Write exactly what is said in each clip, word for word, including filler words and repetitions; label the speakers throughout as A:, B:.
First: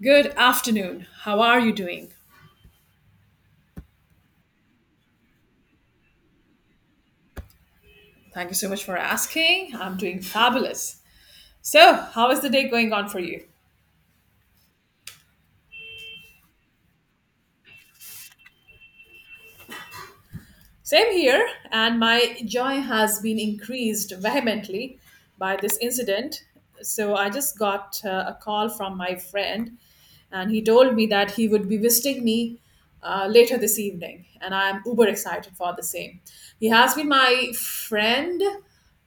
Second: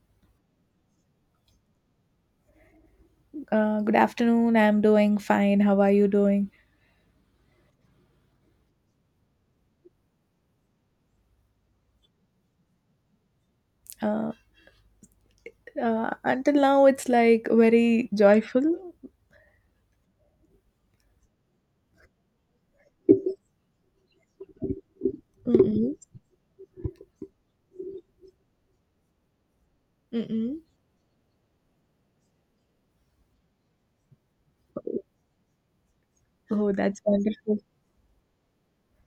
A: Good afternoon. How are you doing?
B: Uh, good afternoon. I'm doing fine. How are you doing?
A: Thank you so much for asking. I'm doing fabulous. So, how is the day going on for you?
B: Uh, uh, until now, it's like very joyful.
A: Same here, and my joy has been increased vehemently by this
B: Mm-mm,
A: incident. So, I just got uh, a call from my friend, and
B: mm-mm.
A: he told me that he would be visiting me uh, later this evening, and I'm uber excited for the same. He
B: Oh,
A: has
B: that's
A: been my
B: wonderful.
A: friend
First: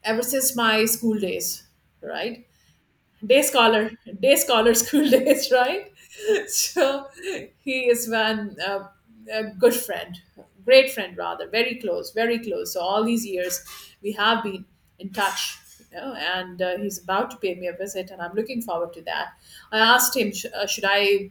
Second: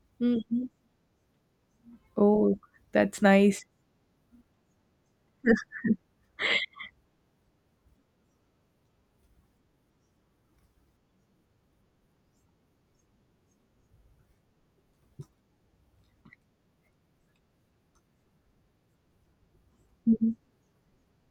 A: ever since
B: Mm-mm.
A: my school days, right?
B: Oh, that's
A: Day
B: nice.
A: scholar, day scholar school days, right? So he is one uh, a good friend, great friend rather, very close very close So all these years we have been in touch, you know, and uh, he's about to pay me a visit, and I'm looking forward to that. I asked him,
B: Mm-mm,
A: sh- uh, should I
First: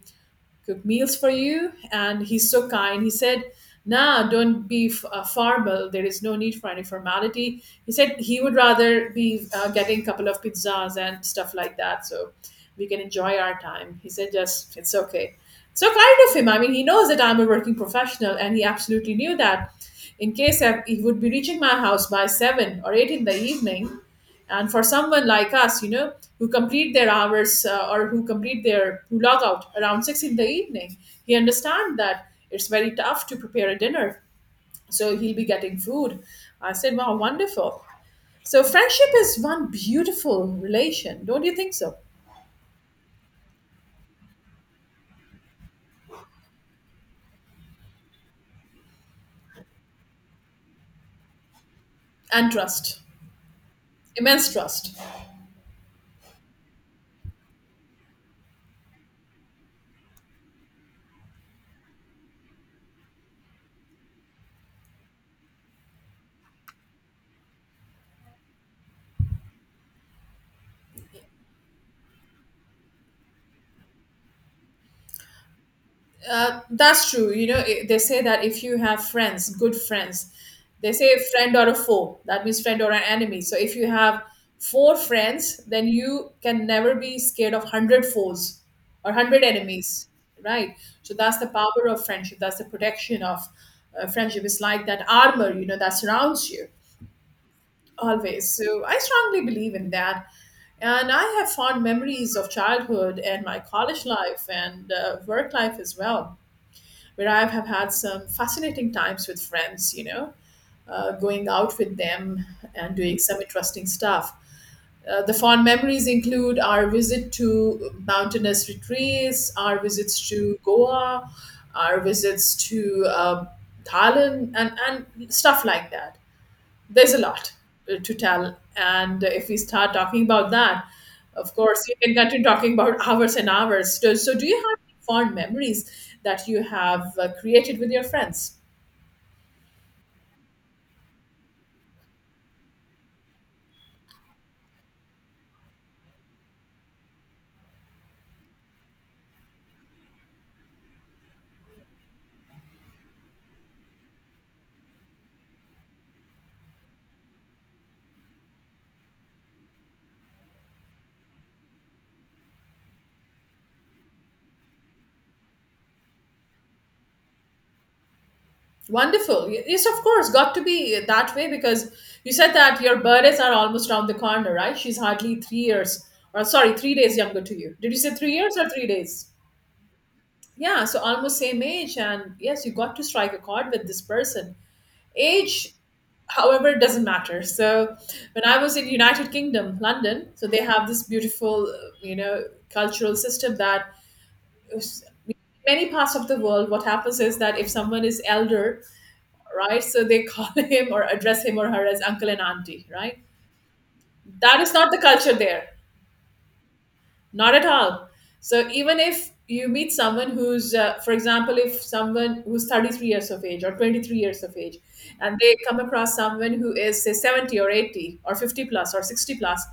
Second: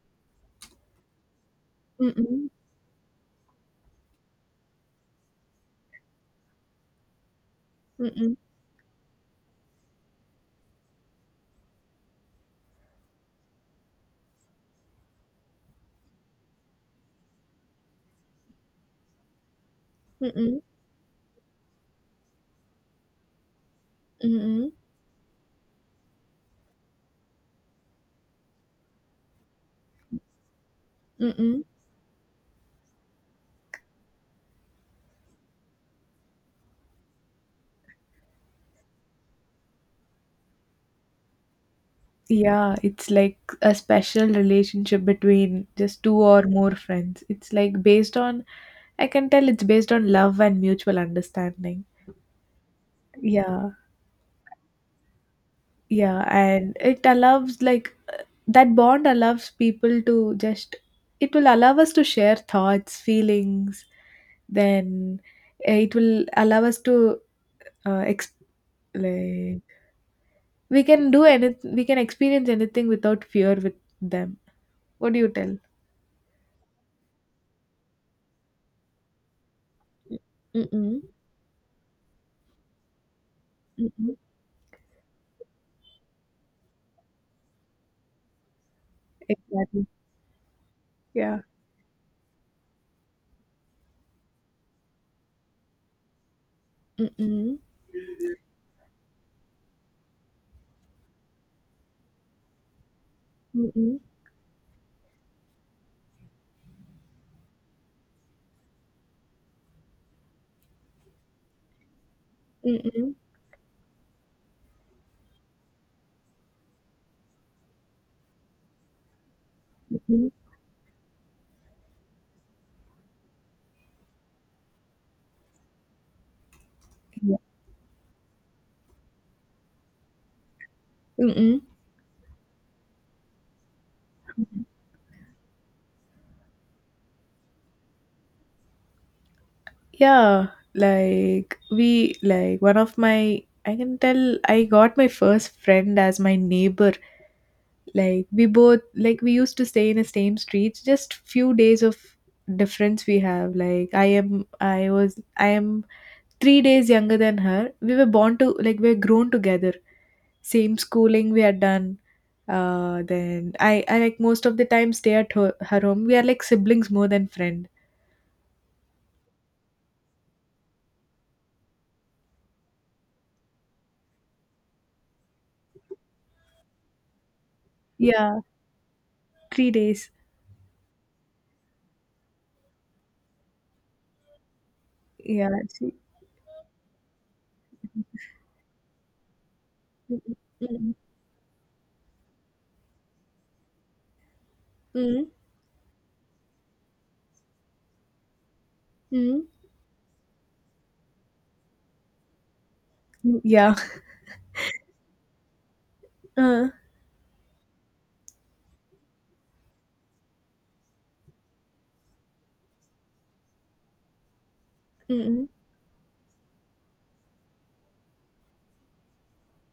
A: cook meals for you? And
B: mm-mm,
A: he's so kind. He said, Nah, don't be f- uh, formal. There is no need for any formality. He said
B: mm-mm,
A: he would rather be uh, getting a couple of pizzas and stuff like that, so we can enjoy our time. He said, Just, it's okay. So kind of him. I mean, he knows that I'm a working professional, and he absolutely knew that. In
B: mm-mm,
A: case I, he would be reaching my house by seven or eight in the evening,
B: mm-mm,
A: and for someone like us, you know, who complete their hours uh, or who complete their who log out around six in the evening, he
B: mm-mm.
A: understand that it's very tough to prepare a dinner, so he'll be getting food. I said, wow, wonderful. So friendship is one beautiful relation, don't you think so?
B: Yeah, it's like a special relationship between just two or more friends. It's like based on, I can tell, it's based on love and mutual understanding.
A: And trust,
B: Yeah,
A: immense trust.
B: yeah, and it allows, like, that bond allows people to just, it will allow us to share thoughts, feelings, then uh, it will allow us to uh, ex- like, we can do anything, we can experience anything without fear with them. What do you tell?
A: Uh, that's true. You know, i- they say that if you have friends, good friends, they
B: Mm-mm.
A: say friend or a foe. That means friend or an enemy. So if you
B: Mm-mm.
A: have four friends, then you can never be scared of hundred foes or hundred
B: Exactly.
A: enemies, right? So that's
B: Yeah.
A: the power of friendship. That's the protection of uh, friendship. It's like that armor, you know, that surrounds you
B: Mm-mm.
A: always. So I strongly believe in that. And I have fond memories of childhood and my
B: Mm-mm.
A: college life and uh, work life as well, where I have had some fascinating times with friends, you know, uh, going out with them and
B: Mm-mm.
A: doing some interesting stuff. Uh, the fond memories include our visit to mountainous retreats, our visits
B: Mm-mm.
A: to Goa, our visits to uh, Thailand, and, and stuff like that. There's a
B: Yeah.
A: lot uh, to tell, and if we start talking about that, of
B: Mm-mm.
A: course you can continue talking about hours and hours. So, so do you have any fond memories that you have uh, created with your friends?
B: Yeah, like we like one of my, I can tell, I got my first friend as my neighbor. Like, we both, like, we used to stay in the same streets, just few days of difference we have. Like, i am i was i am three days younger than her. We were born to, like, we were grown together, same schooling we had done. Uh then i i like most of the time stay at her, her home. We are like siblings more than friend.
A: Wonderful. Yes, of course, got to be that way because you said that your birthdays are almost around the corner, right? She's hardly three years, or sorry, three days younger to you. Did you say three
B: Yeah.
A: years or three days?
B: three days.
A: Yeah, so almost same age, and yes, you got to strike a chord with this person.
B: Yeah,
A: Age,
B: she,
A: however, it doesn't matter. So when I was in United Kingdom, London, so they have
B: Mm,
A: this beautiful, uh, you know, cultural system that is-
B: mm,
A: many parts of the world, what happens is that if someone is elder,
B: mm,
A: right, so they call him, or address him or her, as uncle and auntie, right?
B: mm. Yeah.
A: That is not the culture there.
B: uh,
A: Not at all. So even if you meet someone who's, uh, for example, if someone who's thirty-three years of age or twenty-three years of age,
B: mm,
A: and
B: mm,
A: they come across someone who is, say, seventy or eighty or fifty plus or sixty plus,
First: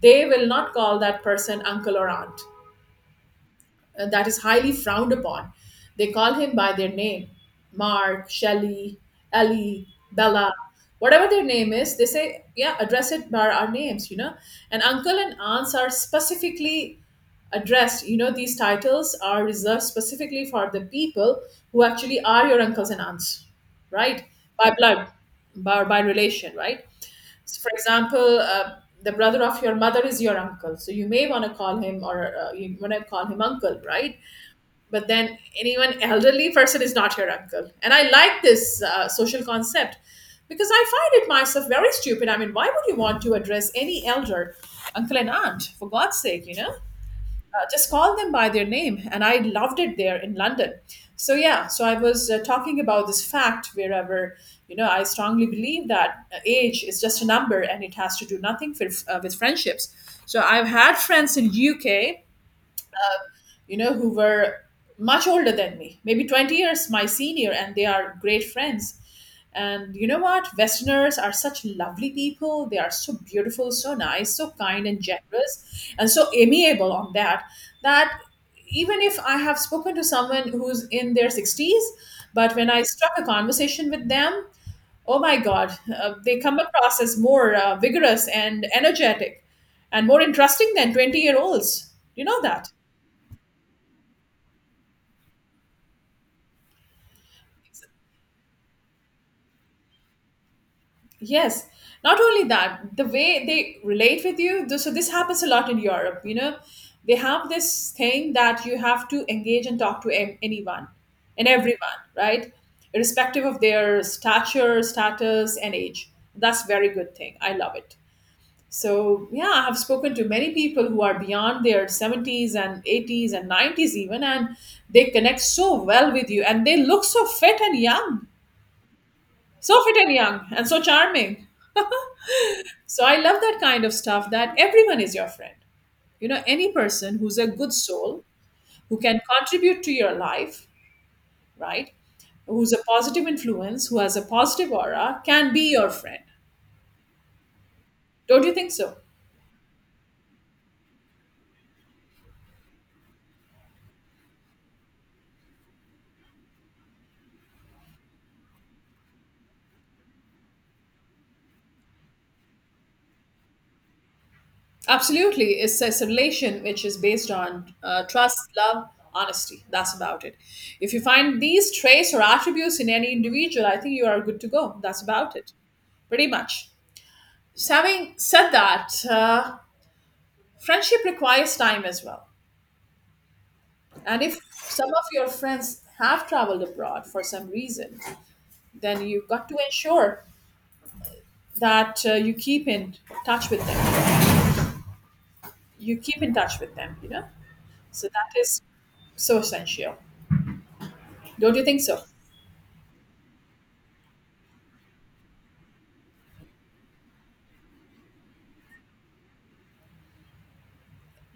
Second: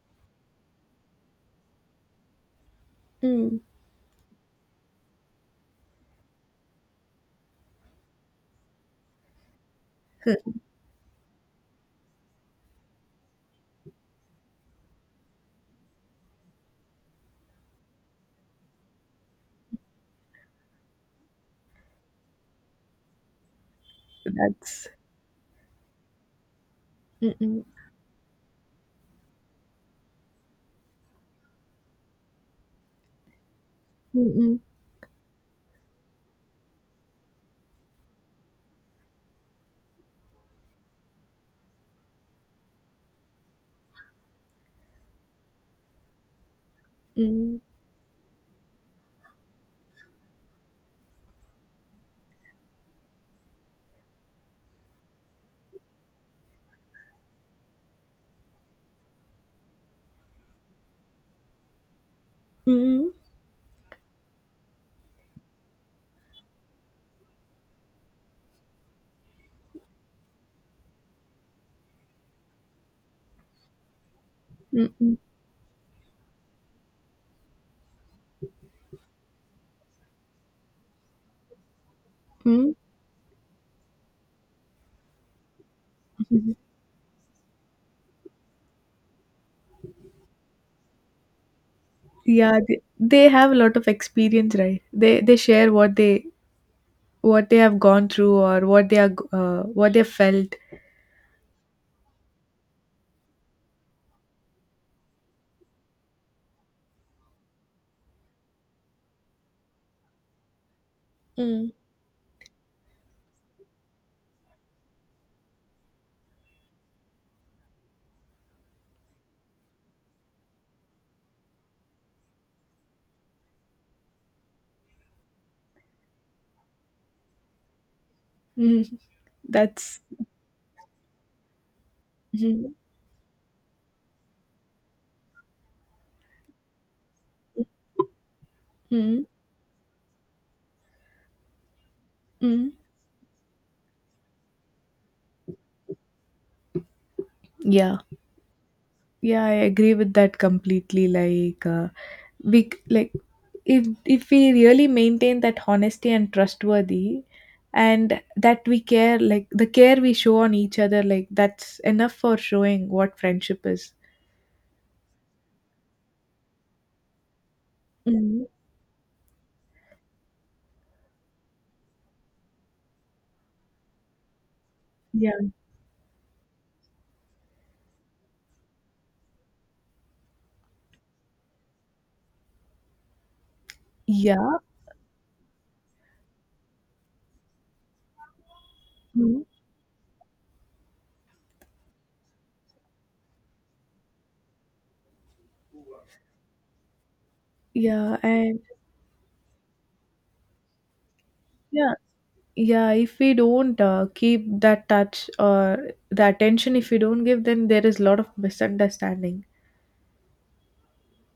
A: they will not call that person uncle or aunt
B: mm.
A: uh, That is highly frowned upon. They call him by their name. Mark, Shelley, Ellie, Bella, whatever their name is. They say, yeah, address it by our names, you know. And uncle and aunts are specifically addressed. You know, these titles are reserved specifically for the people who actually are your uncles and aunts, right? By
B: That's
A: blood, by, by relation, right?
B: mm,
A: So
B: mm,
A: for example, uh, the brother of your mother is your uncle, so you may want to call him, or uh, you want to call him uncle, right?
B: mm, mm.
A: But then anyone elderly person is not your uncle, and I like this uh, social concept because I find it myself very stupid. I mean, why would you want to address any elder, uncle and aunt, for God's sake, you know?
B: Mm,
A: Uh, just call them by their name. And I loved it there in London. So, yeah, so I was uh, talking about this fact wherever, you know, I strongly believe that uh, age is just a number and it has to do nothing for, uh, with friendships. So, I've had friends in U K,
B: mm,
A: you know, who were much older than me, maybe twenty years my senior, and they are great friends. And you know what? Westerners are such lovely people. They are so beautiful, so nice, so kind
B: mm,
A: and
B: mm,
A: generous, and so amiable on that. That even if I have spoken to someone who's in their sixties, but when
B: mm.
A: I struck a conversation with them, oh my God, uh, they
B: Mhm.
A: come across as more uh, vigorous and energetic and more interesting than twenty year olds. You know
B: Yeah,
A: that?
B: they, they have a lot of experience, right? They they share what they what they have gone through, or what they are g- uh, what they felt.
A: Yes, not only that, the way they relate with you, th- so this happens a lot in Europe, you know, they have this thing that you have to engage and talk to a- anyone and
B: Mm,
A: everyone, right? Irrespective of their stature, status, and age. That's very good thing. I love it. So, yeah, I have spoken to many people who are beyond their seventies and eighties and nineties even, and they connect so well with you and they look so fit and young,
B: mm.
A: so fit
B: That's
A: and young, and so charming.
B: mm,
A: So I love that kind of stuff that everyone is your friend. You know, any person who's a good soul, who can
B: mm,
A: contribute to your life, right?
B: mm.
A: Who's a positive influence, who has a positive aura, can be your friend.
B: Yeah,
A: Don't you think so?
B: yeah. I agree with that completely. Like uh, we c- like, if if we really maintain that honesty and trustworthy, and that we care, like the care we show on each other, like that's enough for showing what friendship is.
A: Absolutely. It's a relation which is based on uh, trust,
B: Mhm.
A: love, honesty. That's about it. If you find these traits or attributes in any individual, I think you are good to go. That's
B: Yeah.
A: about it. Pretty much. So having said that, uh, friendship requires time as well. And if
B: Yeah.
A: some of your friends have traveled abroad for some reason, then you've
B: Mhm.
A: got to ensure that uh, you keep in touch with them. You keep in touch with them, you know? So
B: Yeah,
A: that
B: and
A: is so essential. Don't you think
B: yeah,
A: so?
B: yeah, if we don't uh, keep that touch or the attention, if we don't give, then there is a lot of misunderstanding.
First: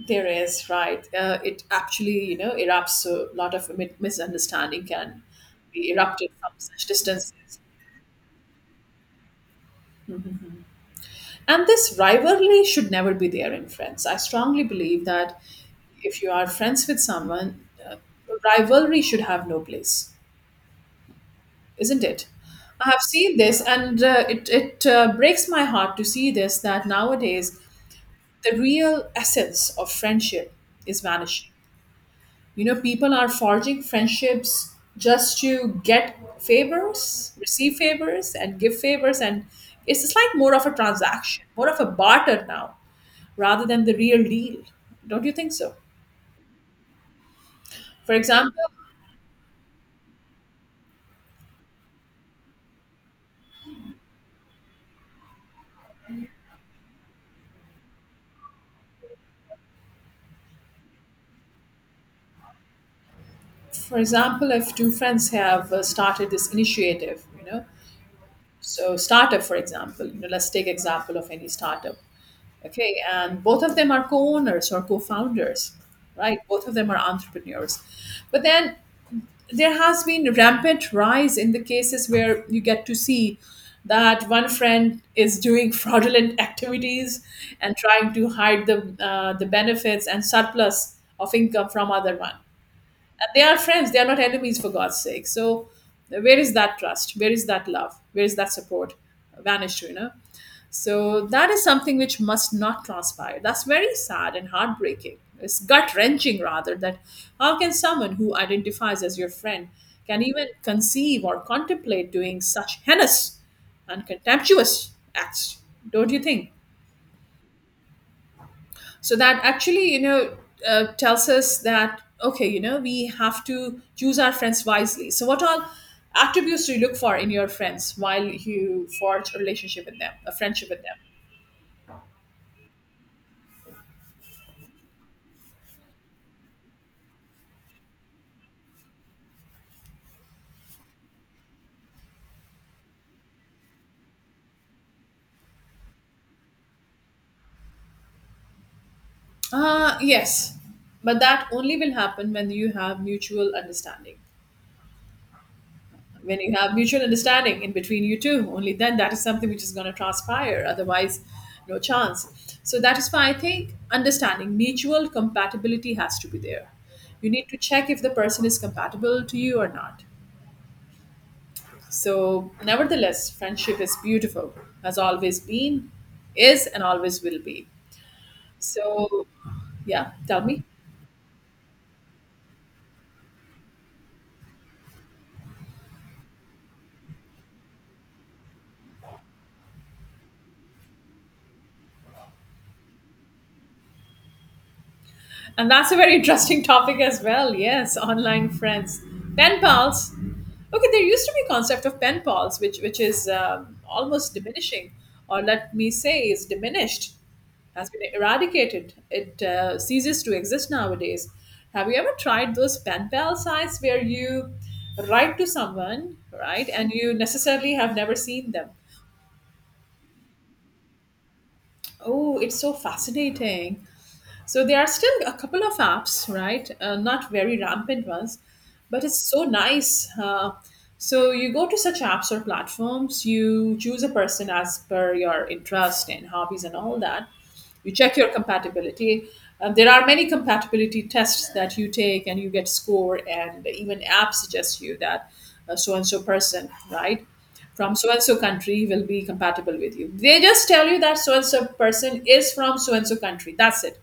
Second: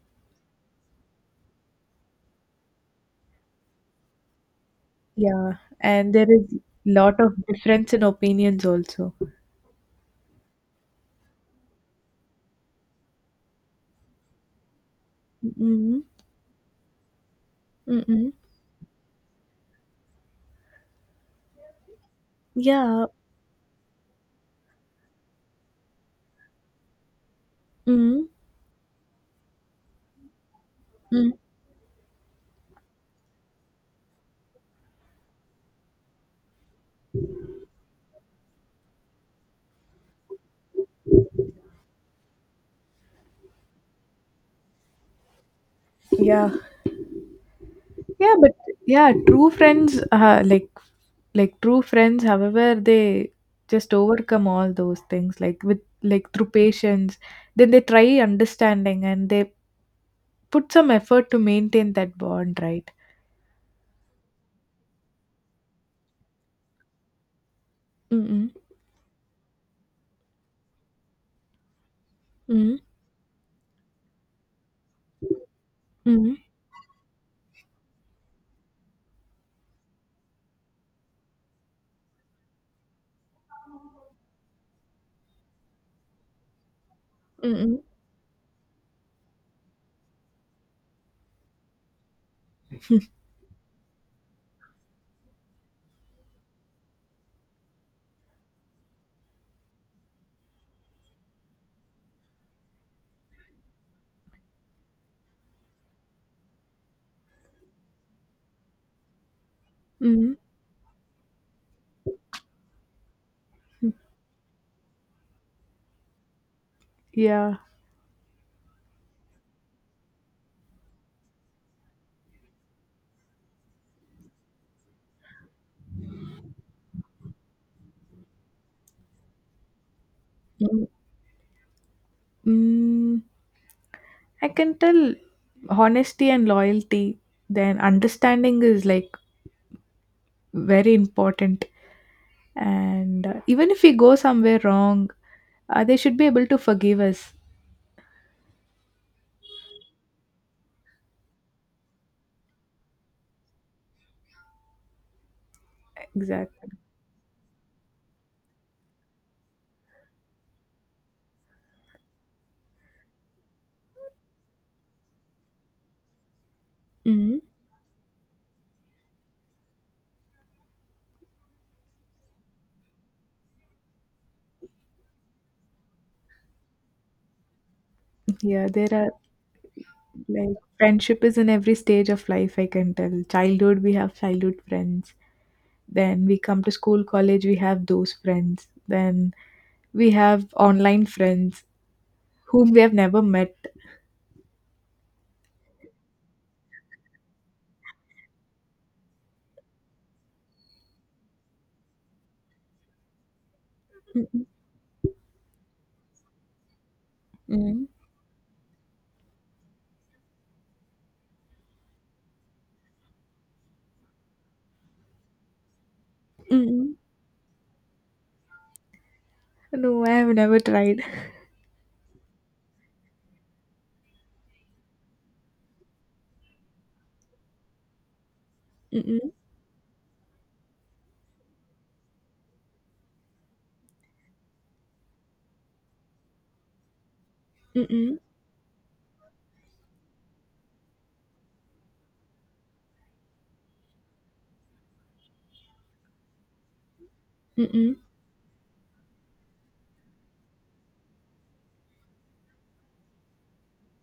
A: There is, right. Uh, it actually, you know, erupts a lot of mi- misunderstanding, can
B: Yeah,
A: be
B: and there
A: erupted from
B: is
A: such
B: lot of
A: distances.
B: difference in opinions also.
A: And this rivalry should never be there in friends. I strongly believe that
B: Mm-mm.
A: if you are friends with someone, uh,
B: Mm-mm.
A: rivalry should have no place, isn't it? I have
B: Yeah.
A: seen this, and uh, it it uh, breaks my heart to see this that nowadays
B: Mm-mm.
A: the real essence of friendship is
B: Mm.
A: vanishing. You know, people are forging friendships just to get favors, receive favors, and give favors, and it's just like more of a transaction, more of a barter now, rather than the real deal. Don't you think so?
B: Yeah.
A: For
B: Yeah, but
A: example,
B: yeah, true friends, uh, like like true friends, however, they just overcome all those things, like, with, like, through patience. Then they try understanding, and they put some effort to maintain that bond, right?
A: for example, if two friends have uh, started this initiative, you know,
B: Mm-mm,
A: so startup, for example, you know, let's take example of any startup,
B: mm-mm,
A: okay, and both of them are co-owners or co-founders,
B: mm-mm,
A: right? Both of them are entrepreneurs, but then there has been rampant rise in the cases where you get to see that one friend is doing fraudulent activities and
B: mm-mm,
A: trying to hide the uh, the benefits and surplus of income from other one. They are friends, they are not enemies, for God's sake. So, where is that trust? Where is that love? Where is that support? Vanished, you know? So, that is something which must not transpire. That's very sad and heartbreaking. It's gut wrenching, rather, that how can someone who identifies as your friend can
B: mm-mm,
A: even conceive or contemplate doing such heinous and contemptuous acts? Don't you think?
B: Yeah.
A: So that actually, you know, uh, tells us that okay, you know, we have to choose our friends wisely. So what all attributes do you look for in your friends while you forge a relationship with them, a friendship with
B: Mm-mm.
A: them?
B: Mm, I can tell, honesty and loyalty. Then understanding is like very important. And uh, even if we go somewhere wrong, uh, they should be able to forgive us.
A: Uh, yes, but that only will happen when you have mutual understanding. when you
B: Exactly.
A: have mutual understanding in between you two, only then that is something which is going to transpire, otherwise no chance. So that is why I think understanding, mutual compatibility has to be there. You
B: Mm.
A: need to check if the person is compatible to you or not. So nevertheless, friendship is beautiful, has always been, is, and always will be.
B: Yeah, there are,
A: So, yeah, tell
B: like,
A: me.
B: friendship is in every stage of life, I can tell. Childhood, we have childhood friends, then we come to school, college, we have those friends, then we have online friends, whom we have never met.
A: And that's a very interesting topic as well. Yes, online friends, pen pals. Okay, there used to be concept of pen pals, which which is um, almost
B: Mm-mm.
A: diminishing, or let me say, is diminished,
B: Mm-mm.
A: has been eradicated. It uh, ceases to exist nowadays. Have you ever tried those pen pal sites where you write to someone, right, and
B: Mm-mm.
A: you necessarily have never seen them?
B: No, I have never tried.
A: Oh, it's so fascinating. So there are still a couple of apps, right? Uh, not very rampant ones, but it's
B: Mm-mm.
A: so nice. Uh, so you go to such apps or platforms, you choose a person as per your interest and hobbies and all that. You check
B: Mm-mm.
A: your compatibility. Um, there are many compatibility tests that you take, and you get score, and even apps suggest you that so and so person, right? From
B: Mm-mm.
A: so and so country will be compatible with you. They just tell you that so and so person is from so and so country. That's it.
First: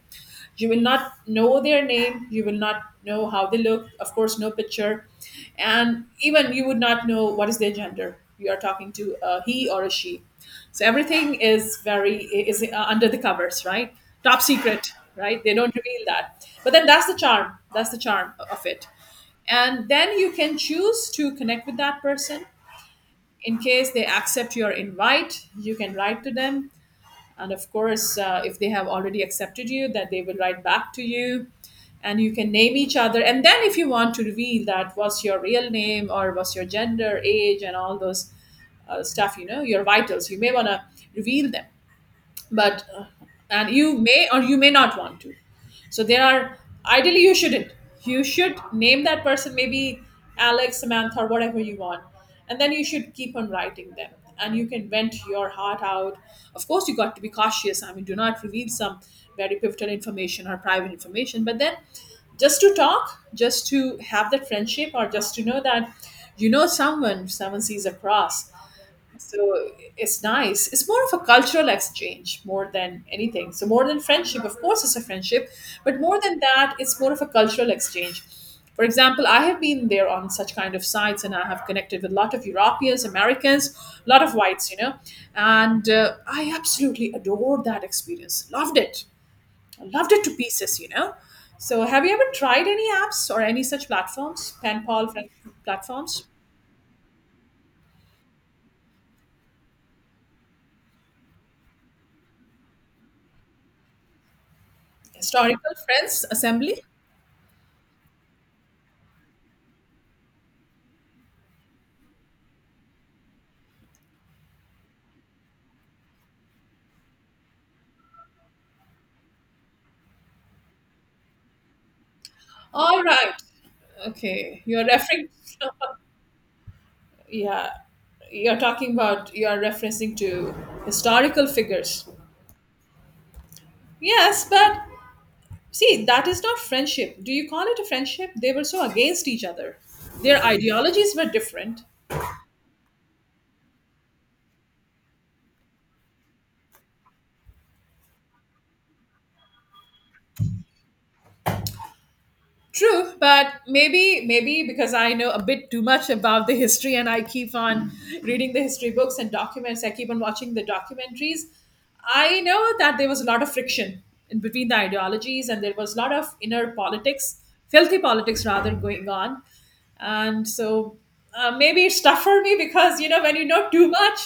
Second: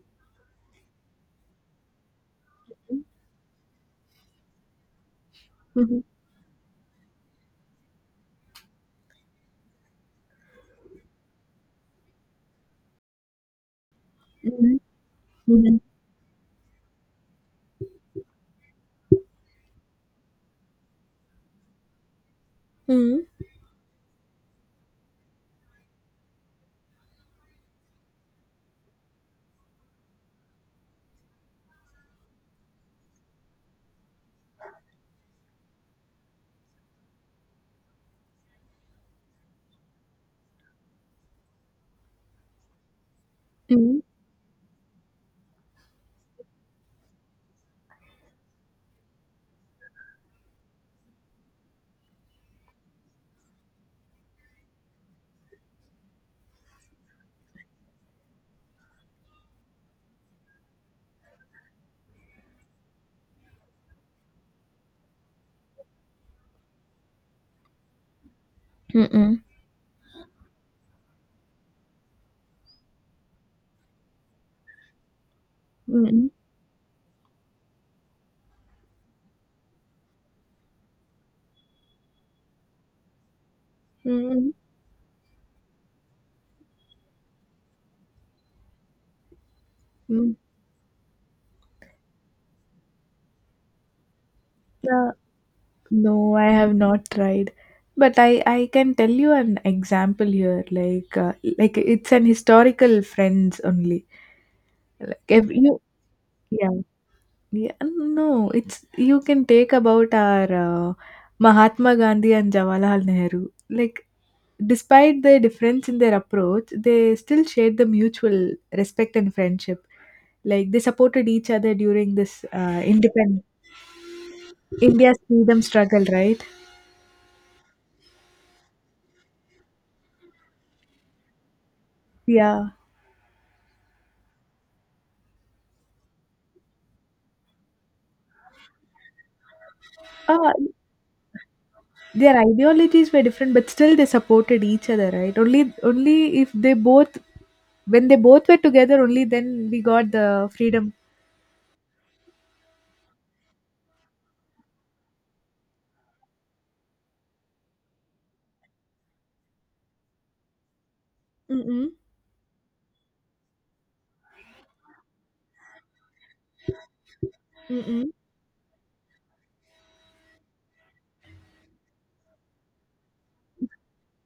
A: You will not know their name, you will not know how they look, of course no picture,
B: Mm-mm.
A: and even you would not know what is their gender, you are talking to a he or a she. So everything is very is uh, under the covers, right? Top
B: Mm-mm.
A: secret, right? They don't
B: Mm-mm.
A: reveal that, but then that's the charm, that's the charm of it. And then you can choose to connect with that person.
B: Mm-mm.
A: In case they accept your invite, you can write to them, and of course uh, if they have already accepted you, then they will write back to you. And you can name each other, and then if you want to reveal that what's your real name or what's your gender, age and all those uh, stuff, you know, your vitals, you may want to reveal them. But uh, and you may or you may not want to. So there are, ideally you shouldn't, you should name that person maybe Alex, Samantha or whatever you want, and then you should keep on writing them, and you can vent your heart out. Of course you got to be cautious, I mean do not reveal some very pivotal information or private information, but then just to talk, just to have that friendship, or just to know that, you know, someone, someone sees across.
B: Mm-mm.
A: So it's nice. It's more of a cultural exchange more than anything. So more than friendship, of course, it's a friendship, but more
B: Mm,
A: than that, it's more of a cultural exchange. For example, I have been there on such kind of sites, and I have connected with a lot of Europeans, Americans, a lot of
B: mm,
A: whites, you know, and uh, I absolutely adored that experience. Loved it. I loved it
B: mm.
A: to pieces, you know. So, have you ever tried any apps or any such platforms,
B: Uh,
A: penpal friend platforms,
B: no, I have not tried. But I, I can tell you an example here. Like uh, like, it's an historical friends only. Like, if
A: historical
B: you
A: friends
B: yeah
A: assembly?
B: yeah, no, it's, you can take about our uh, Mahatma Gandhi and Jawaharlal Nehru. Like, despite the difference in their approach, they still shared the mutual respect and friendship. Like, they supported each other during this uh,
A: All right.
B: independence.
A: Okay, you're
B: India's
A: referring.
B: freedom struggle, right?
A: Yeah, you're talking about. You're referencing to historical figures.
B: Yeah.
A: Yes, but see, that is not friendship. Do you call it a friendship? They were so against each other. Their
B: Ah,
A: ideologies were different.
B: their ideologies were different, but still they supported each other, right? Only, only if they both, when they both were together, only then we got the freedom.
A: True, but maybe maybe because I know a bit too much about the history and I keep on reading the history books and documents, I keep on watching the documentaries.
B: Mm-mm.
A: I know that there was a lot of friction in between the ideologies and there was a lot of inner politics, filthy
B: Mm-mm.
A: politics rather going on. And so uh, maybe it's tough for me because you know when you know too much,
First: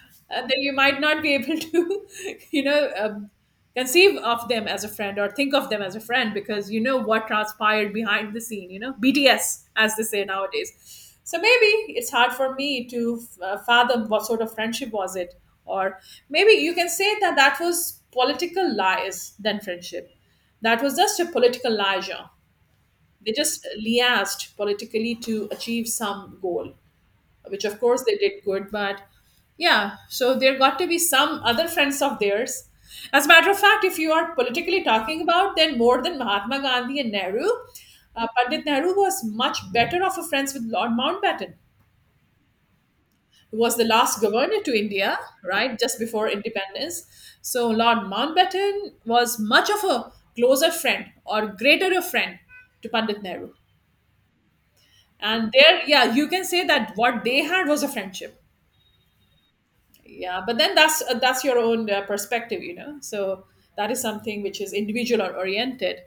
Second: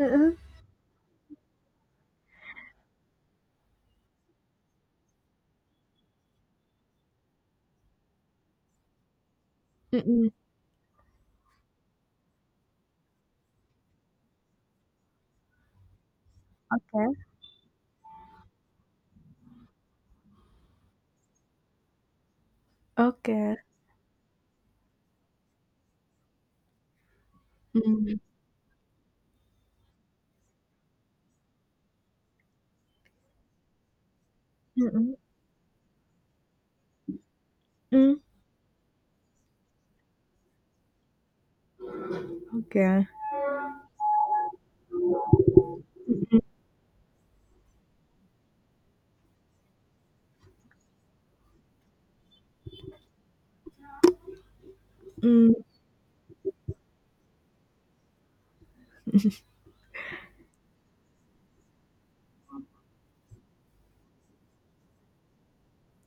B: Mm-mm.
A: uh, then you might not be able to, you know, um, conceive of them as a friend or think of them as a friend because you know what transpired behind the scene, you know, B T S, as they say
B: Mm-mm.
A: nowadays. So maybe it's hard for me to uh, fathom what sort of friendship was it. Or maybe you can
B: Okay.
A: say that that was political lies than friendship. That was just a political liaison. They
B: Okay.
A: just liaised politically to achieve some goal, which of course they
B: Mm.
A: did good, but yeah, so there got to be some other friends of theirs. As a matter of fact, if you are politically
B: Mm-mm.
A: talking about, then more than Mahatma Gandhi and Nehru,
B: Mm.
A: uh, Pandit Nehru was much better of a friends with Lord Mountbatten,
B: Okay.
A: who was the last governor to India, right, just before
B: Mm-mm.
A: independence. So Lord Mountbatten was much of a closer friend or greater a friend to Pandit Nehru, and
B: Mm.
A: there, yeah, you can say that what they had was a friendship. Yeah, but then that's uh, that's your own uh, perspective, you know. So that is something which is individual or oriented,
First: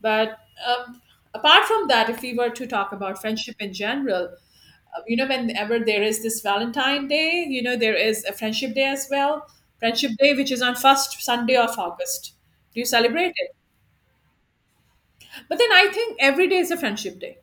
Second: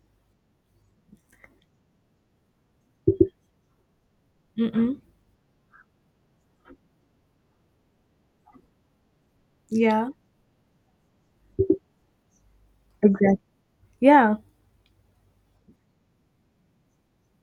A: but um, apart from that, if we were to talk about friendship in general,
B: Mm-mm.
A: uh, you know, whenever there is this Valentine Day, you know, there is a friendship day as well.
B: Yeah.
A: Friendship day, which is on first Sunday of August. Do you celebrate
B: Exactly.
A: it?
B: Yeah.
A: But then I think every day is a friendship day.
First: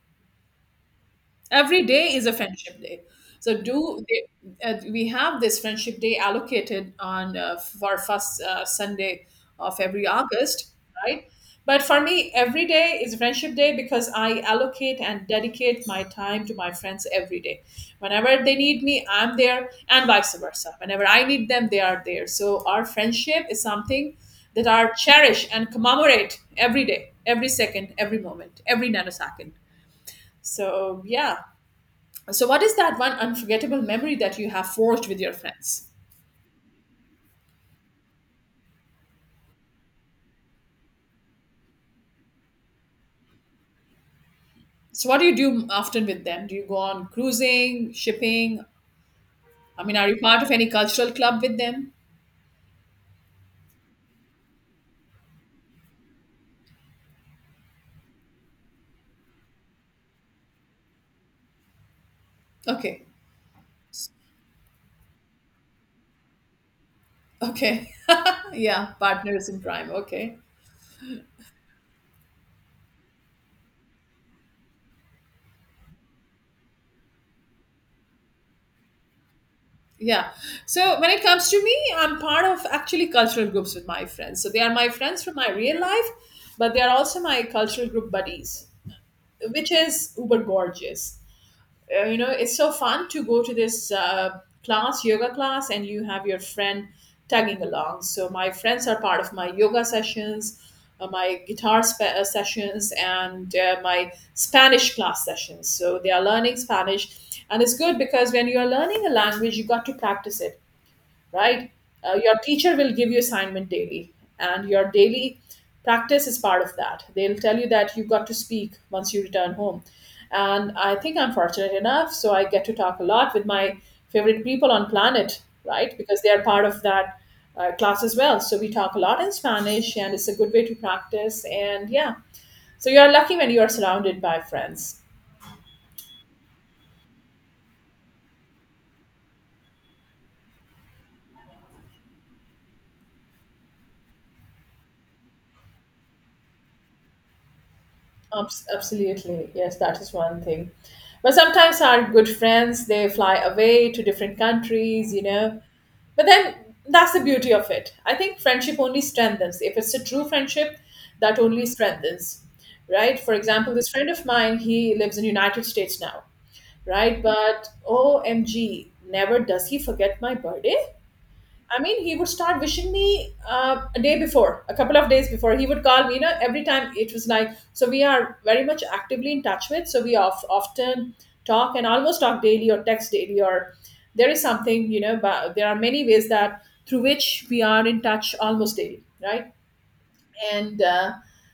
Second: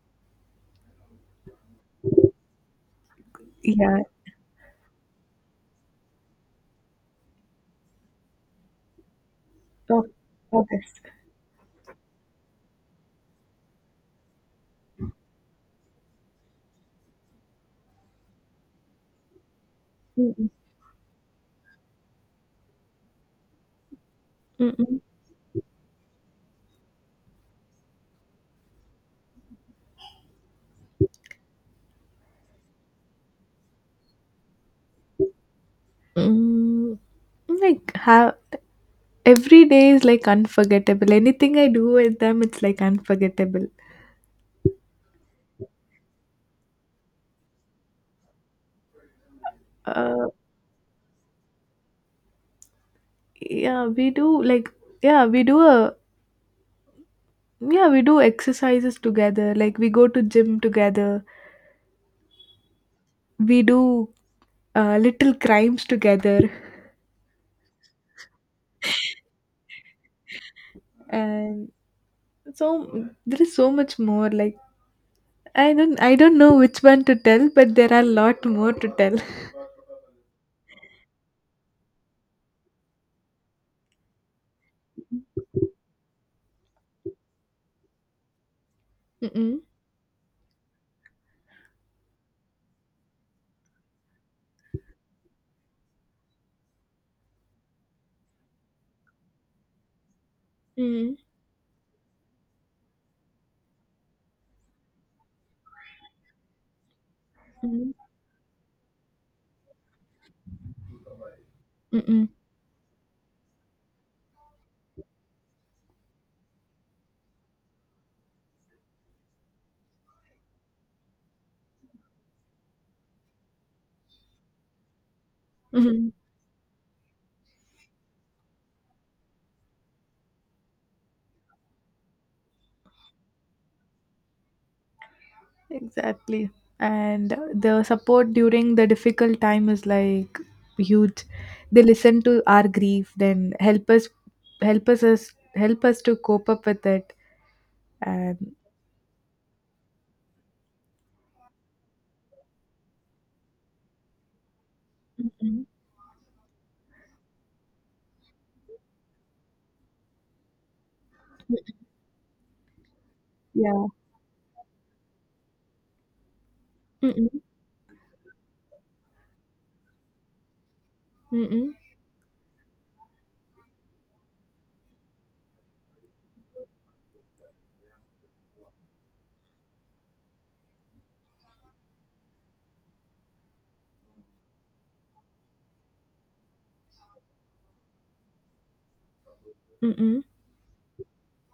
A: Every day is a friendship day. So
B: Yeah.
A: do they, uh, we have this friendship day allocated on uh, for first uh, Sunday of
B: Of,
A: every
B: of
A: August,
B: this.
A: right? But for me every day is friendship day, because I allocate and dedicate my time to my friends every day. Whenever they need me, I'm there, and vice
B: Mm-mm.
A: versa, whenever I need them, they are there. So our friendship is something that are
B: Mm-mm.
A: cherished and commemorate every day, every second, every moment, every nanosecond. So yeah. So, what is that one unforgettable memory that you have forged with your friends?
B: Mm. Like how? Every day is, like, unforgettable. Anything I do with them, it's, like, unforgettable.
A: So, what do you do often with them? Do you go on cruising, shipping? I mean, are you
B: Uh,
A: part of any cultural club with them?
B: yeah, we do, like yeah, we do a yeah, we do exercises together, like, we go to gym together.
A: Okay,
B: We do, uh, little crimes together.
A: okay, yeah, partners in crime. Okay,
B: And so there is so much more, like, I don't I don't know which one to tell, but there are a lot more to tell.
A: yeah. So, when it comes to me, I'm part of actually cultural groups with my friends. So, they are my friends from my real life, but they are also my cultural group buddies,
B: Mm.
A: which is uber gorgeous. Uh, you know, it's so fun to go to this uh, class, yoga class, and you have your friend tagging along. So my friends are part of my yoga sessions, uh,
B: Mm.
A: my guitar spe- uh, sessions, and uh, my Spanish class sessions. So they are learning Spanish, and it's
B: Mm.
A: good because when you are learning a language, you got to practice it, right? Uh,
B: Mm.
A: your teacher will give you assignment daily, and your daily practice is part of that. They'll tell you that you've got to speak once you return home. And I think I'm fortunate enough, so I get to talk a lot with my favorite people on planet,
B: Mm.
A: right?
B: Mm.
A: Because they are part of that uh, class as well. So we talk a lot in Spanish, and it's a good way to practice. And yeah, so you're lucky when you are surrounded by friends.
B: Exactly. And the support during the difficult time is like huge. They listen to our grief, then help us help us, us help us to cope up with it. And
A: Abs- Absolutely. Yes, that is one thing. But sometimes our good friends, they fly away to different countries, you know.
B: Mm-mm.
A: But then that's the beauty of it. I think friendship only strengthens. If it's a true friendship, that only strengthens, right? For example,
B: Yeah.
A: this friend of mine, he lives in United States now, right?
B: Mm-mm.
A: But O M G, never does he forget my birthday.
B: Mm-mm.
A: I mean, he would start wishing me uh, a day before, a couple of days before. He would call me, you know, every time it was like, so we are very much actively in touch with. So we of, often talk and almost talk daily or text daily, or there is something, you know, but there are many ways that through which we are in touch almost daily, right?
B: Mm-mm.
A: And uh,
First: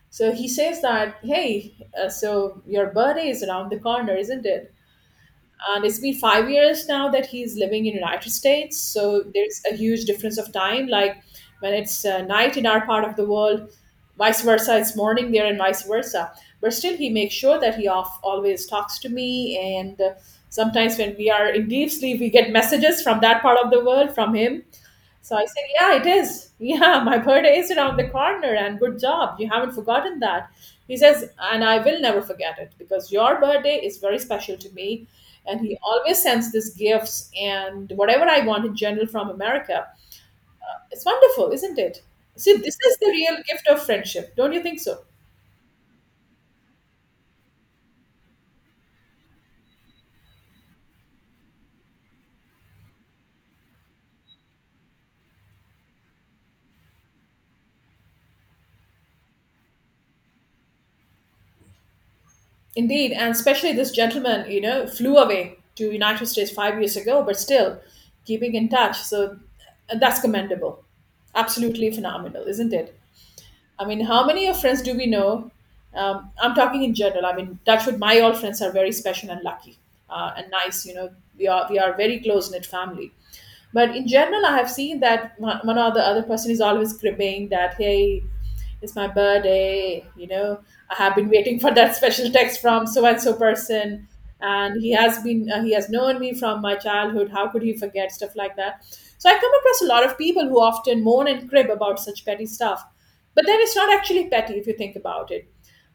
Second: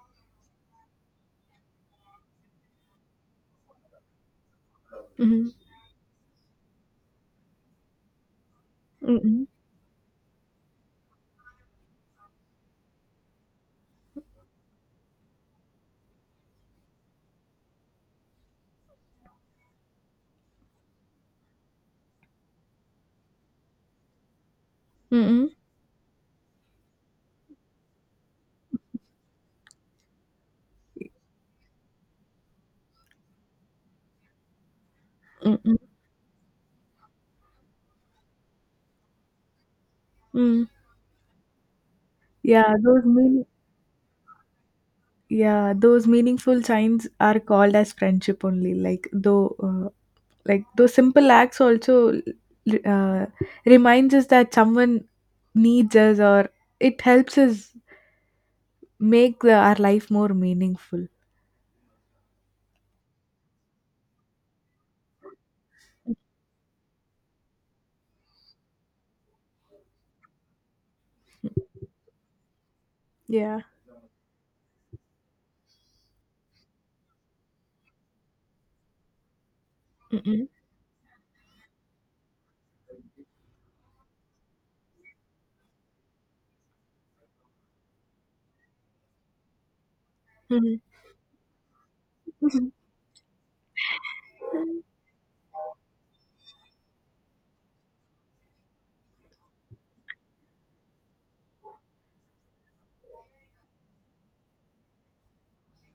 A: so he says that, hey, uh, so your birthday is around the corner, isn't it?
B: Mm-mm.
A: And it's been five years now that he's living in United States, so
B: Mm-mm.
A: there's a huge difference of time. Like when it's uh, night in our part of the world, vice versa it's morning there, and vice versa. But still he makes sure that he off, always talks to me, and uh, sometimes when we are in deep sleep we get messages from that part of the world from him. So I
B: Mm-mm.
A: said, yeah, it is. Yeah, my birthday is around the corner, and good job. You haven't forgotten that. He says, and I will never forget it because your birthday is very special to me. And he
B: Mm-mm.
A: always sends these gifts and whatever I want in general from America.
B: Mm.
A: It's wonderful, isn't it? See,
B: Yeah,
A: this is
B: those
A: the real
B: mean
A: gift of friendship. Don't you think so?
B: yeah, those meaningful signs are called as friendship only. Like, though uh, like, those simple acts also uh, reminds us that someone needs us, or it helps us make the, our life more meaningful.
A: Indeed, and especially this gentleman, you know, flew away to United States five years ago, but still keeping in touch. So uh, that's commendable. Absolutely phenomenal, isn't it?
B: Yeah.
A: I mean, how many of friends do we know? Um, I'm talking in general. I mean, touch with my all friends are very special and lucky uh,
B: Mm-mm.
A: and nice. You know, we are we are very close knit family. But in general, I have seen that one one or the other person is always cribbing that, hey, it's my birthday, you know,
B: Mhm.
A: I have been waiting for that special text
B: Mhm.
A: from so and so person. And he has been, uh, he has known me from my childhood. How could he forget stuff like that? So I come across a lot of people who often moan and crib about such petty stuff. But then it's not actually petty if you think about it.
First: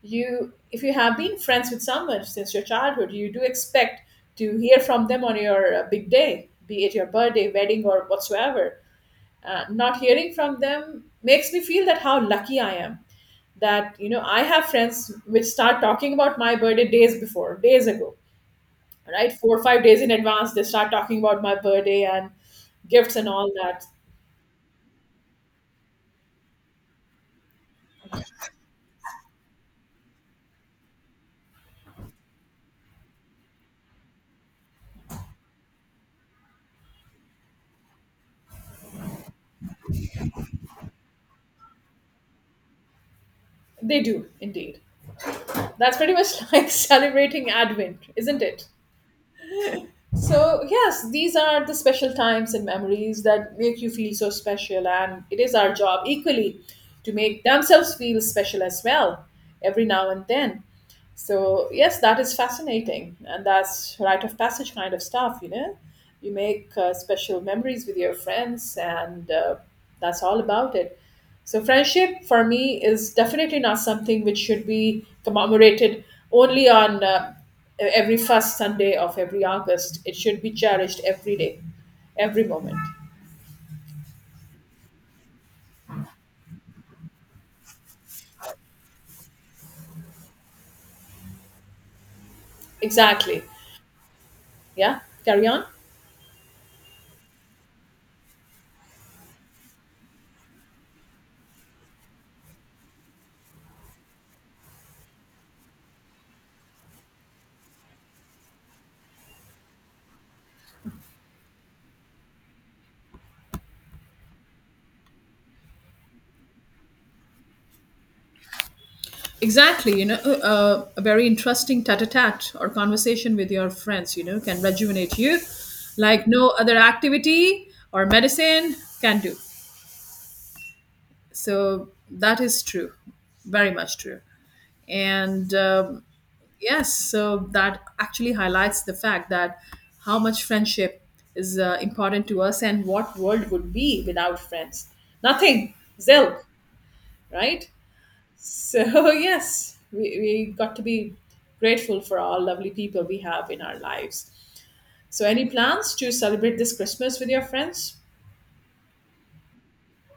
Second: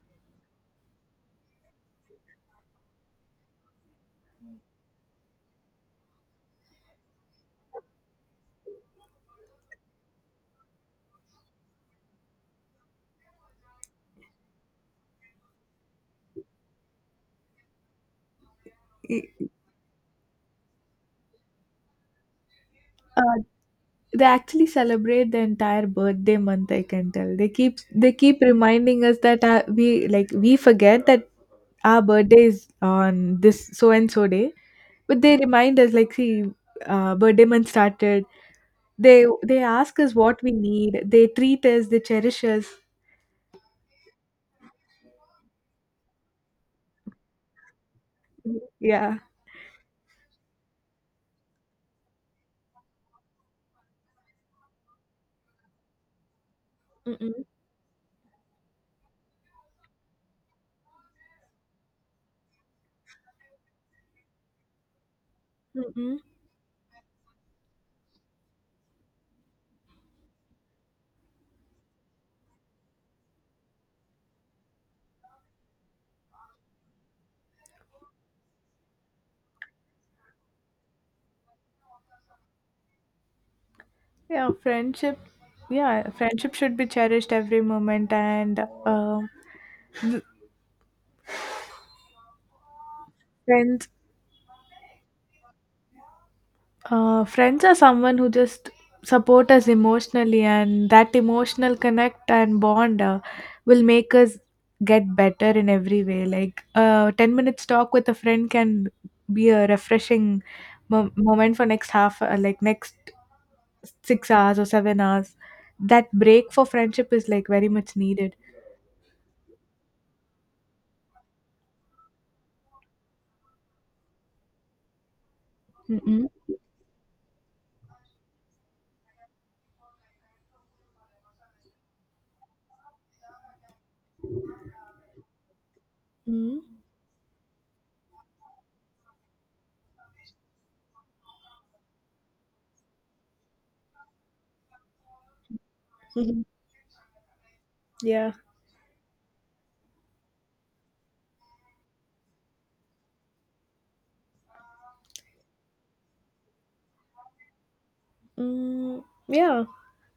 A: You If you have been friends with someone since your childhood, you do expect to hear from them on your uh, big day, be it your birthday, wedding, or whatsoever. Uh, not hearing from them makes me feel that how lucky I am, that you know I have friends which start talking about my birthday days before, days ago,
B: I-
A: right, four or five days in advance they start talking about my birthday and gifts and
B: uh,
A: all that.
B: they actually celebrate the entire birthday month, I can tell. They keep they keep reminding us that, uh, we, like, we forget that our birthday is on this so and so day, but they remind us, like, see, uh, birthday month started. They they ask us what we need. They treat us, they cherish us.
A: They do indeed. That's pretty much like celebrating advent, isn't it?
B: Yeah.
A: So, yes, these are the special times and memories that make you feel so special, and it is our job equally to make
B: Mm-mm.
A: themselves feel special as well every now and then. So yes, that is fascinating, and that's rite of passage kind of stuff. You know,
B: Mm-mm.
A: you make uh, special memories with your friends, and uh, that's all about it. So friendship for me is definitely not something which should be commemorated only on uh, every first Sunday of every August. It should be cherished every day, every moment.
B: Yeah, friendship. Yeah, friendship should be cherished every moment, and uh,
A: Exactly.
B: friends.
A: Yeah. Carry on.
B: Uh, friends are someone who just support us emotionally, and that emotional connect and bond uh, will make us get better in every way. Like, uh, ten minutes talk with a friend can be a refreshing mo- moment for next half, uh, like next six hours or seven hours. That break for friendship is like very much needed.
A: Exactly, you know, uh, a very interesting tete-a-tete or conversation with your friends, you know, can rejuvenate you like
B: Mm-mm.
A: no other activity or medicine can do. So that is true, very much true. And um,
B: Mm-hmm.
A: yes, so that actually highlights the fact that how much friendship is uh, important to us and what world would be without friends. Nothing, zilch, right?
B: Yeah.
A: So, yes, we, we got to be grateful for all lovely people we have in our lives. So, any plans to celebrate this Christmas with your friends?
B: Mm, yeah.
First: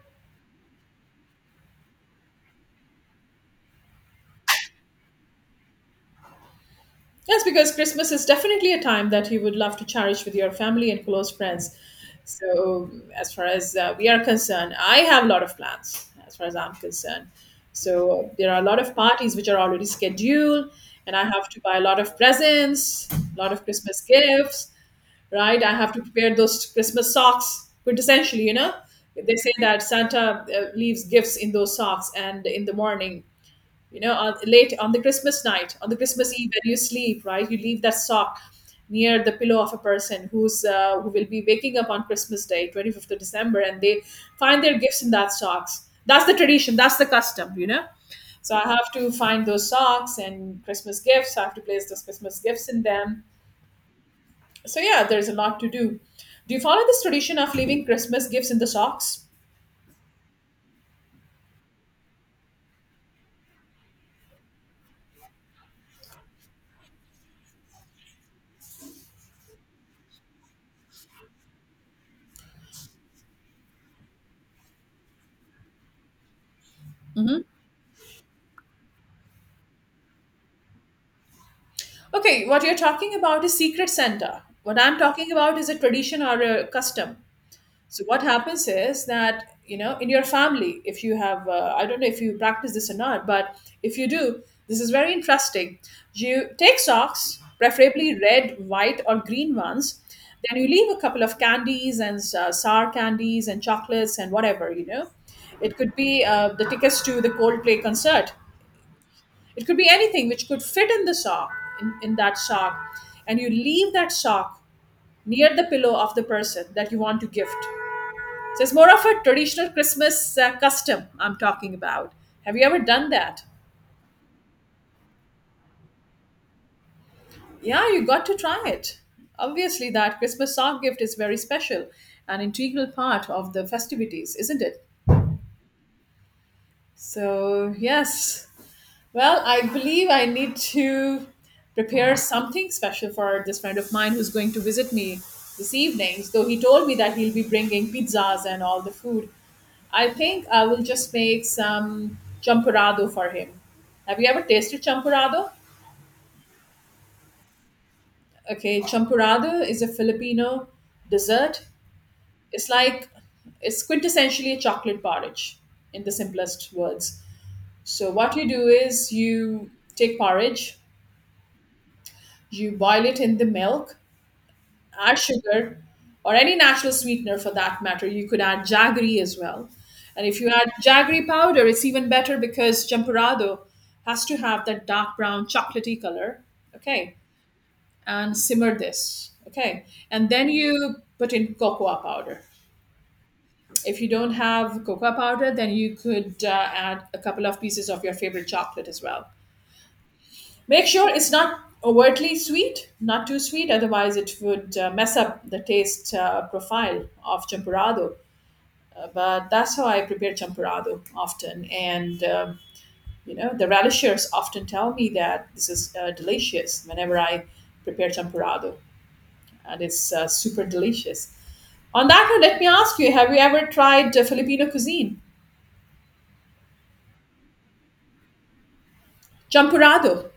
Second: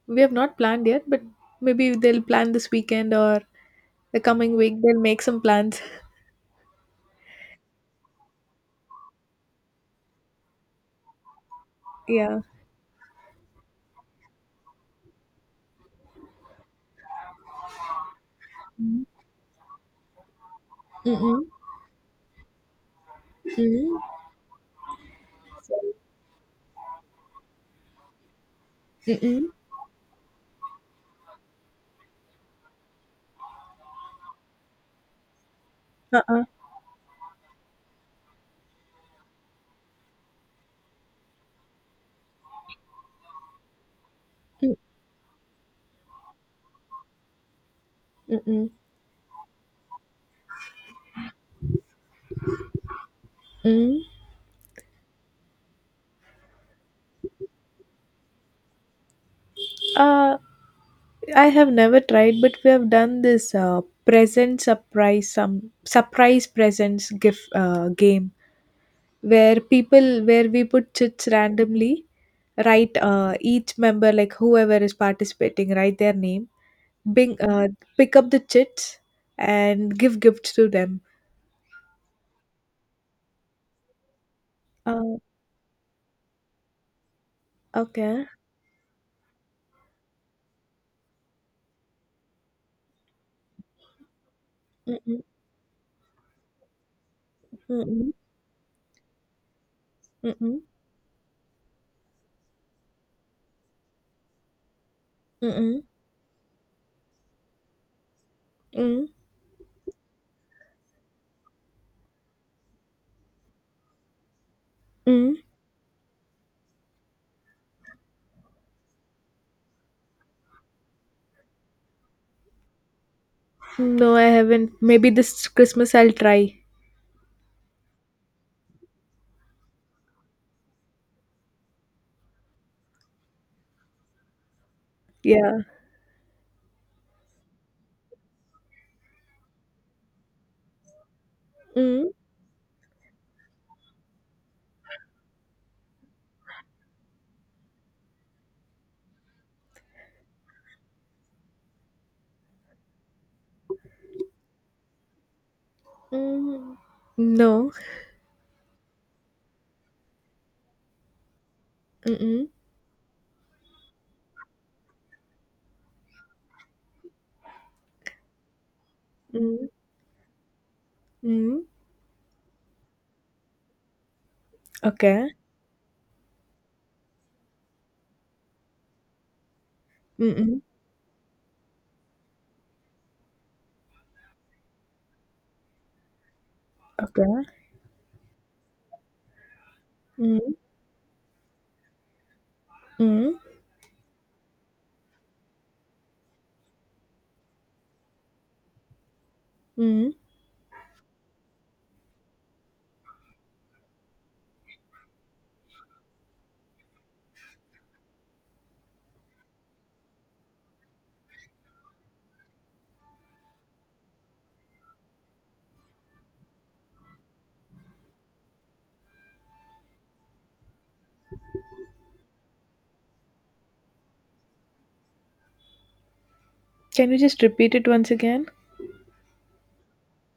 B: We have not planned yet, but maybe they'll plan this weekend or the coming week. They'll make some plans.
A: Yes, because Christmas is definitely a time that you would love to cherish with your family and close friends.
B: Yeah.
A: So, as far as uh, we are concerned, I have a lot of plans as far as I'm concerned. So, there are a lot of
B: Mm-mm.
A: parties which are already scheduled, and I
B: Mm-mm.
A: have to buy a lot of presents, a lot of
B: Mm-mm.
A: Christmas gifts. Right? I have to prepare those Christmas socks quintessentially, you know. They
B: Mm-mm.
A: say that Santa uh, leaves gifts in those socks and in the morning, you know, on, late on the Christmas night, on the Christmas
B: Uh-uh.
A: Eve when you sleep, right? You leave that sock near the pillow of a person who's uh, who will be waking up on Christmas Day, twenty-fifth of December, and they find
B: Mm,
A: their gifts in that socks. That's the tradition. That's the custom, you know. So I
B: Mm-mm.
A: have to find those socks and Christmas gifts. I have to place those Christmas gifts in them,
B: Mm.
A: so yeah, there's a lot to do. Do you follow this tradition of leaving Christmas gifts in the socks?
B: Uh, I have never tried, but we have done this uh, present surprise, some surprise presents, gift uh, game, where people, where we put chits randomly, write, uh, each member, like whoever is participating, write their name, bing, uh, pick up the chits and give gifts to them.
A: Okay, what you're talking about is Secret Santa. What I'm
B: uh,
A: talking about is a tradition or a custom. So what
B: okay.
A: happens is that you know, in your family, if you have, uh, I don't know if you practice this or not, but if you do, this is very
B: Mm-mm,
A: interesting. You take socks,
B: mm-mm,
A: preferably red, white, or green ones.
B: mm-mm,
A: Then you leave a couple of candies and uh, sour candies and chocolates and whatever you know. It
B: mm-mm,
A: could be uh, the tickets to the Coldplay concert.
B: mm,
A: It could be anything which could fit in the sock, in, in that sock, and you leave that sock
B: mm.
A: near the pillow of the person that you want to gift, so it's more of a traditional Christmas uh, custom I'm talking about. Have you ever done that?
B: No, I haven't. Maybe this Christmas I'll try.
A: Yeah, you got to try it. Obviously, that Christmas sock gift is very special, an integral part of the festivities, isn't it?
B: Yeah.
A: So, yes, well, I believe I need to
B: Mm,
A: prepare something special for this friend of mine who's going to visit me this evening. Though he told me that he'll be bringing pizzas and all the food. I think I will just make some champurrado for him. Have you ever tasted champurrado?
B: mm. No.
A: Okay, champurrado is a Filipino dessert.
B: Mm-mm,
A: It's like, it's quintessentially a chocolate porridge in the simplest words. So what you do is,
B: mm,
A: you take porridge.
B: mm.
A: You boil it in the milk, add
B: Okay.
A: sugar, or any natural sweetener for that matter. You could add jaggery as well. And if you
B: Mm-mm.
A: add jaggery powder, it's even better because champurrado has to have that dark brown chocolatey color. Okay.
B: Okay.
A: And simmer this. Okay. And then
B: Mm,
A: you put in cocoa powder.
B: mm,
A: If you don't have cocoa powder, then you could uh, add a couple of pieces of your favorite chocolate as well.
B: mm.
A: Make sure it's not overtly sweet, not too sweet, otherwise, it would uh, mess up the taste uh, profile of champurrado. Uh, but that's how I prepare champurrado often. And, um, you know, the relishers often tell me that this is uh, delicious whenever I prepare champurrado, and it's uh, super delicious. On that note, let me ask you, have you ever tried uh, Filipino cuisine?
B: Can you just repeat it once again?
A: Champurrado.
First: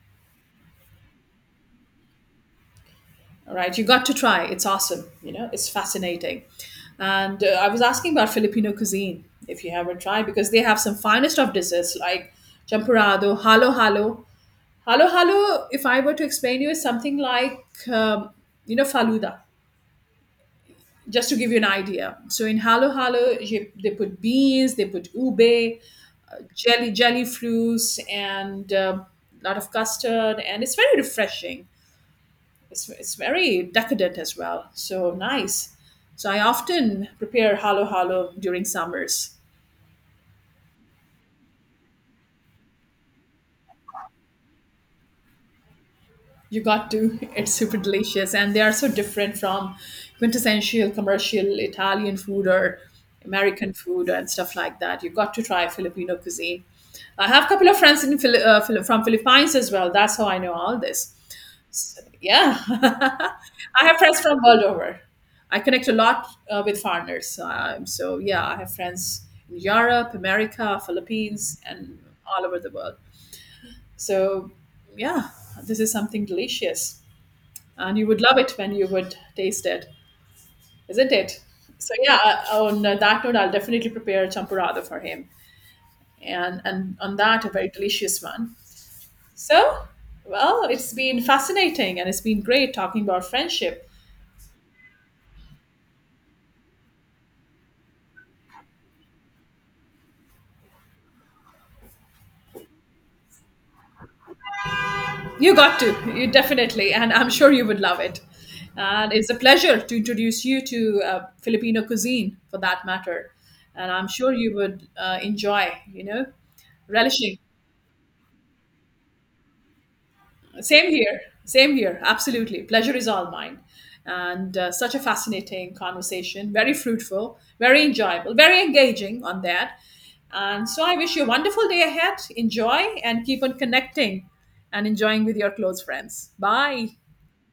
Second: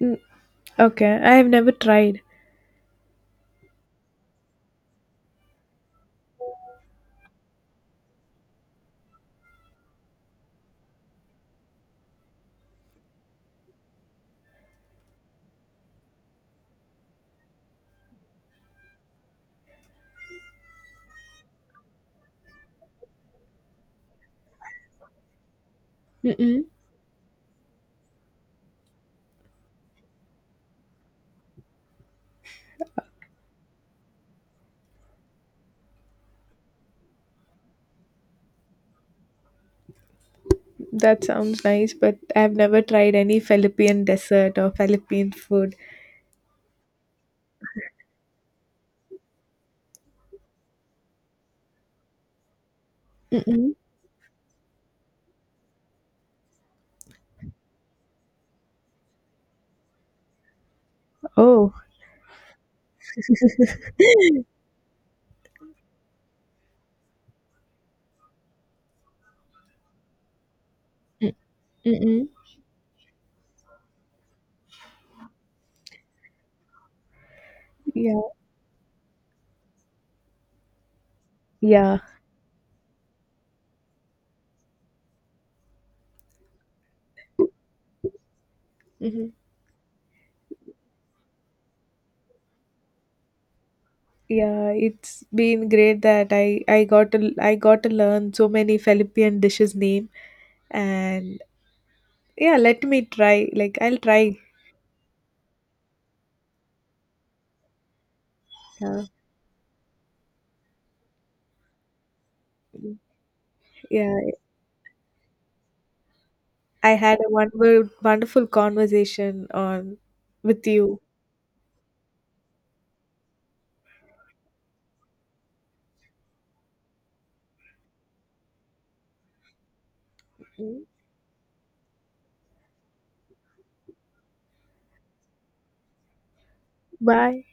B: Mm, okay, I have never tried.
A: All right, you got to try. It's awesome. You know, it's fascinating. And uh, I was asking about Filipino cuisine if you haven't tried, because they have some finest of desserts like champurrado, halo halo. Halo halo, if I were to explain you, is something like, um, you know faluda. Just to give you an idea, so in halo halo, you- they put beans, they put ube,
B: Mm-mm.
A: jelly jelly fruits, and um, a lot of custard, and it's very refreshing. it's, it's very decadent as well. So nice. So I often prepare halo halo during summers.
B: That sounds nice, but I have never tried any Philippine dessert or Philippine food.
A: You got to. It's super delicious, and they are so different from quintessential commercial Italian food or American
B: Mm-mm.
A: food and stuff like that. You got to try Filipino cuisine. I have a couple of friends in Phil- uh, Phil- from Philippines as well. That's how I know all this.
B: Oh,
A: Yeah, I have friends from world over. I connect a lot uh, with foreigners. Um, so yeah, I have friends in Europe, America,
B: Mm,
A: Philippines, and
B: Mm-mm.
A: all over the world. So yeah, this is something delicious, and you
B: Yeah,
A: would love it when you would taste it, isn't it? So
B: yeah.
A: yeah, uh, on that note, I'll definitely prepare a champurrado for him, and and on that, a very delicious one.
B: Mm-hmm.
A: So, well, it's been fascinating, and it's been great talking about friendship.
B: Yeah. It's been great that I I got to I got to learn so many Philippine dishes name. And yeah, let me try. Like, I'll try.
A: You got to, you definitely, and I'm sure you would love it.
B: Yeah.
A: And it's a pleasure to introduce you to uh, Filipino cuisine, for that matter. And I'm
B: Yeah,
A: sure you would uh, enjoy, you know,
B: I had a
A: relishing.
B: wonderful, wonderful conversation on with
A: Same
B: you.
A: here, same here, absolutely. Pleasure is all mine. And uh, such a fascinating conversation, very fruitful, very enjoyable, very engaging on that. And so I wish you a wonderful day ahead. Enjoy and keep on connecting and enjoying with your close friends. Bye.
B: Bye.